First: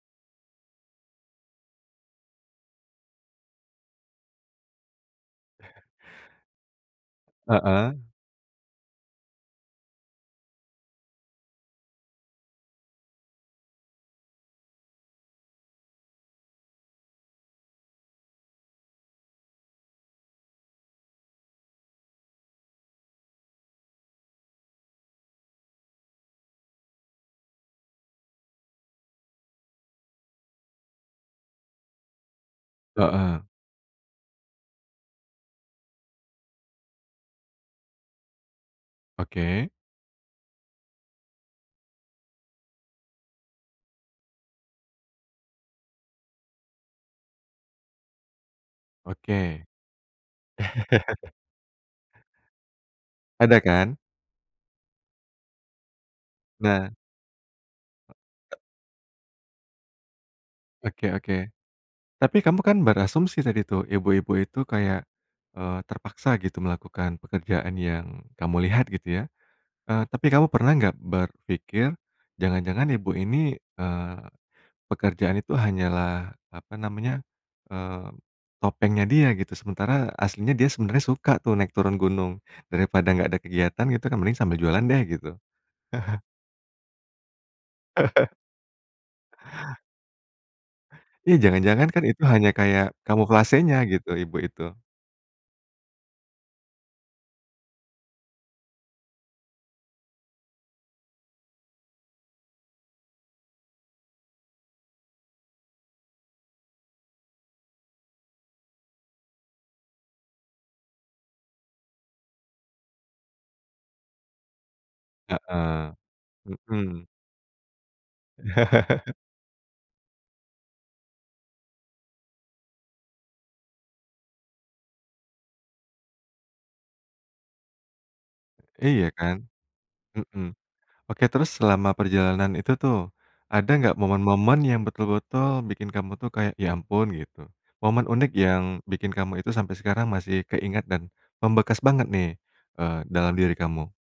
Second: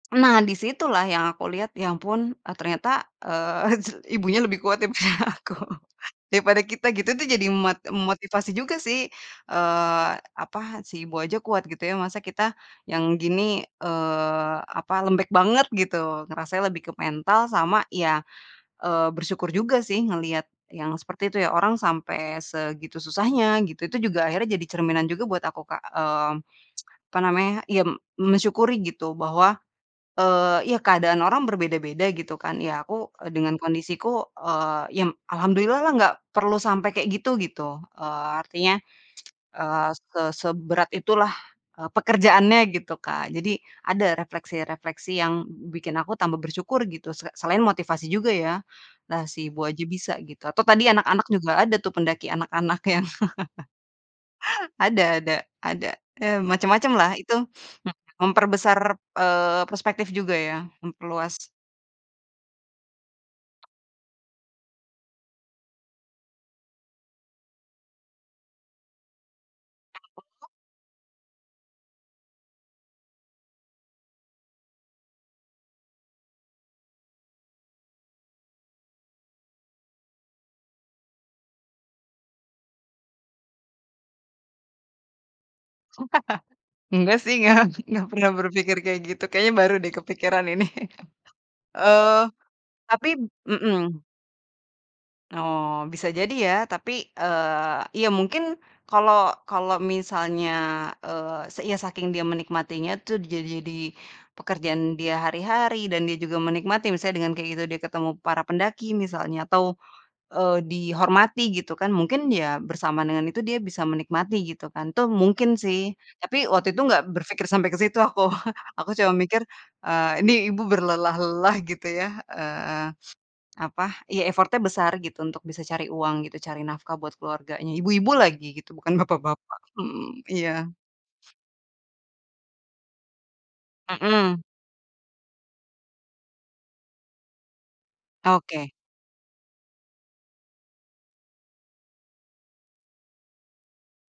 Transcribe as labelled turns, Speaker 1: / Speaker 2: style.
Speaker 1: Nah, di situlah yang aku lihat, ya ampun, eee, ternyata, eee, s ibunya lebih kuat daripada aku. Daripada kita gitu, itu jadi mot
Speaker 2: Heeh.
Speaker 1: motivasi juga sih, eee, apa, si ibu aja kuat gitu ya, masa kita yang gini, eee, apa, lembek banget, gitu. Ngerasanya lebih ke mental sama ya, eee, bersyukur juga sih, ngelihat yang seperti itu ya, orang sampai segitu susahnya, gitu. Itu juga akhirnya jadi cerminan juga buat aku Kak, eee, apa namanya, ya mensyukuri gitu, bahwa, eee, ya keadaan orang berbeda-beda gitu kan, ya aku, eee,
Speaker 2: Heeh.
Speaker 1: dengan kondisiku, eee, ya alhamdulillah lah nggak perlu sampai kayak gitu, gitu. Eee, artinya,
Speaker 2: Oke.
Speaker 1: eee ke seberat itu lah, eee, pekerjaannya gitu, Kak. Jadi, ada refleksi-refleksi yang bikin aku tambah bersyukur, gitu, se selain motivasi juga ya. Lah, si ibu
Speaker 2: Oke.
Speaker 1: aja bisa, gitu. Atau tadi anak-anak juga ada tuh, pendaki anak-anak yang
Speaker 2: Ada kan?
Speaker 1: Ada ada, ada, eee,
Speaker 2: Nah.
Speaker 1: macem-macem lah itu, m memperbesar, eee, perspektif juga ya,
Speaker 2: Oke oke.
Speaker 1: memperluas.
Speaker 2: Tapi kamu kan berasumsi tadi tuh, ibu-ibu itu kayak, eee, terpaksa gitu melakukan pekerjaan yang kamu lihat, gitu ya. Eee, tapi kamu
Speaker 1: [unintelligible]
Speaker 2: pernah nggak berpikir, jangan-jangan ibu ini, eee, pekerjaan itu hanyalah apa namanya, eee, topengnya dia, gitu? Sementara, aslinya dia sebenarnya suka tuh naik turun gunung. Daripada nggak ada kegiatan gitu kan, mending sambil jualan deh, gitu.
Speaker 1: Nggak sih nga nggak pernah berpikir kayak gitu. Kayaknya baru deh kepikiran ini.
Speaker 2: Iya, jangan-jangan kan
Speaker 1: Eee,
Speaker 2: itu hanya kayak,
Speaker 1: tapi p
Speaker 2: kamuflasenya
Speaker 1: mhm.
Speaker 2: gitu, ibu itu.
Speaker 1: Oh, bisa jadi ya. Tapi, eee, ya mungkin kalau kalau misalnya, eee, se iya saking dia menikmatinya tuh ja jadi di pekerjaan dia hari-hari, dan dia juga menikmati, misalnya dengan kayak gitu dia ketemu para pendaki misalnya, atau, eee, dihormati gitu kan, mungkin ya bersamaan dengan itu dia bisa menikmati, gitu kan. Tuh, mungkin sih.
Speaker 2: Heeh.
Speaker 1: Tapi waktu itu nggak
Speaker 2: Mhm.
Speaker 1: berpikir sampai ke situ aku. Aku cuma mikir, eee, ini ibu berlelah-lelah, gitu ya. Eee, apa, ya effort-nya besar, gitu, untuk bisa cari uang, gitu, cari nafkah buat keluarganya. Ibu-ibu lagi, gitu, bukan
Speaker 2: Iya
Speaker 1: bapak
Speaker 2: kan?
Speaker 1: bapak. Mmm,
Speaker 2: Mhm.
Speaker 1: iya.
Speaker 2: Oke, terus selama perjalanan itu tuh, ada enggak
Speaker 1: Mmm.
Speaker 2: momen-momen yang betul-betul bikin kamu tuh kayak, "Ya, ampun," gitu? Momen unik yang
Speaker 1: Oke.
Speaker 2: bikin kamu itu sampai sekarang masih keingat dan membekas banget nih, eee, dalam diri kamu?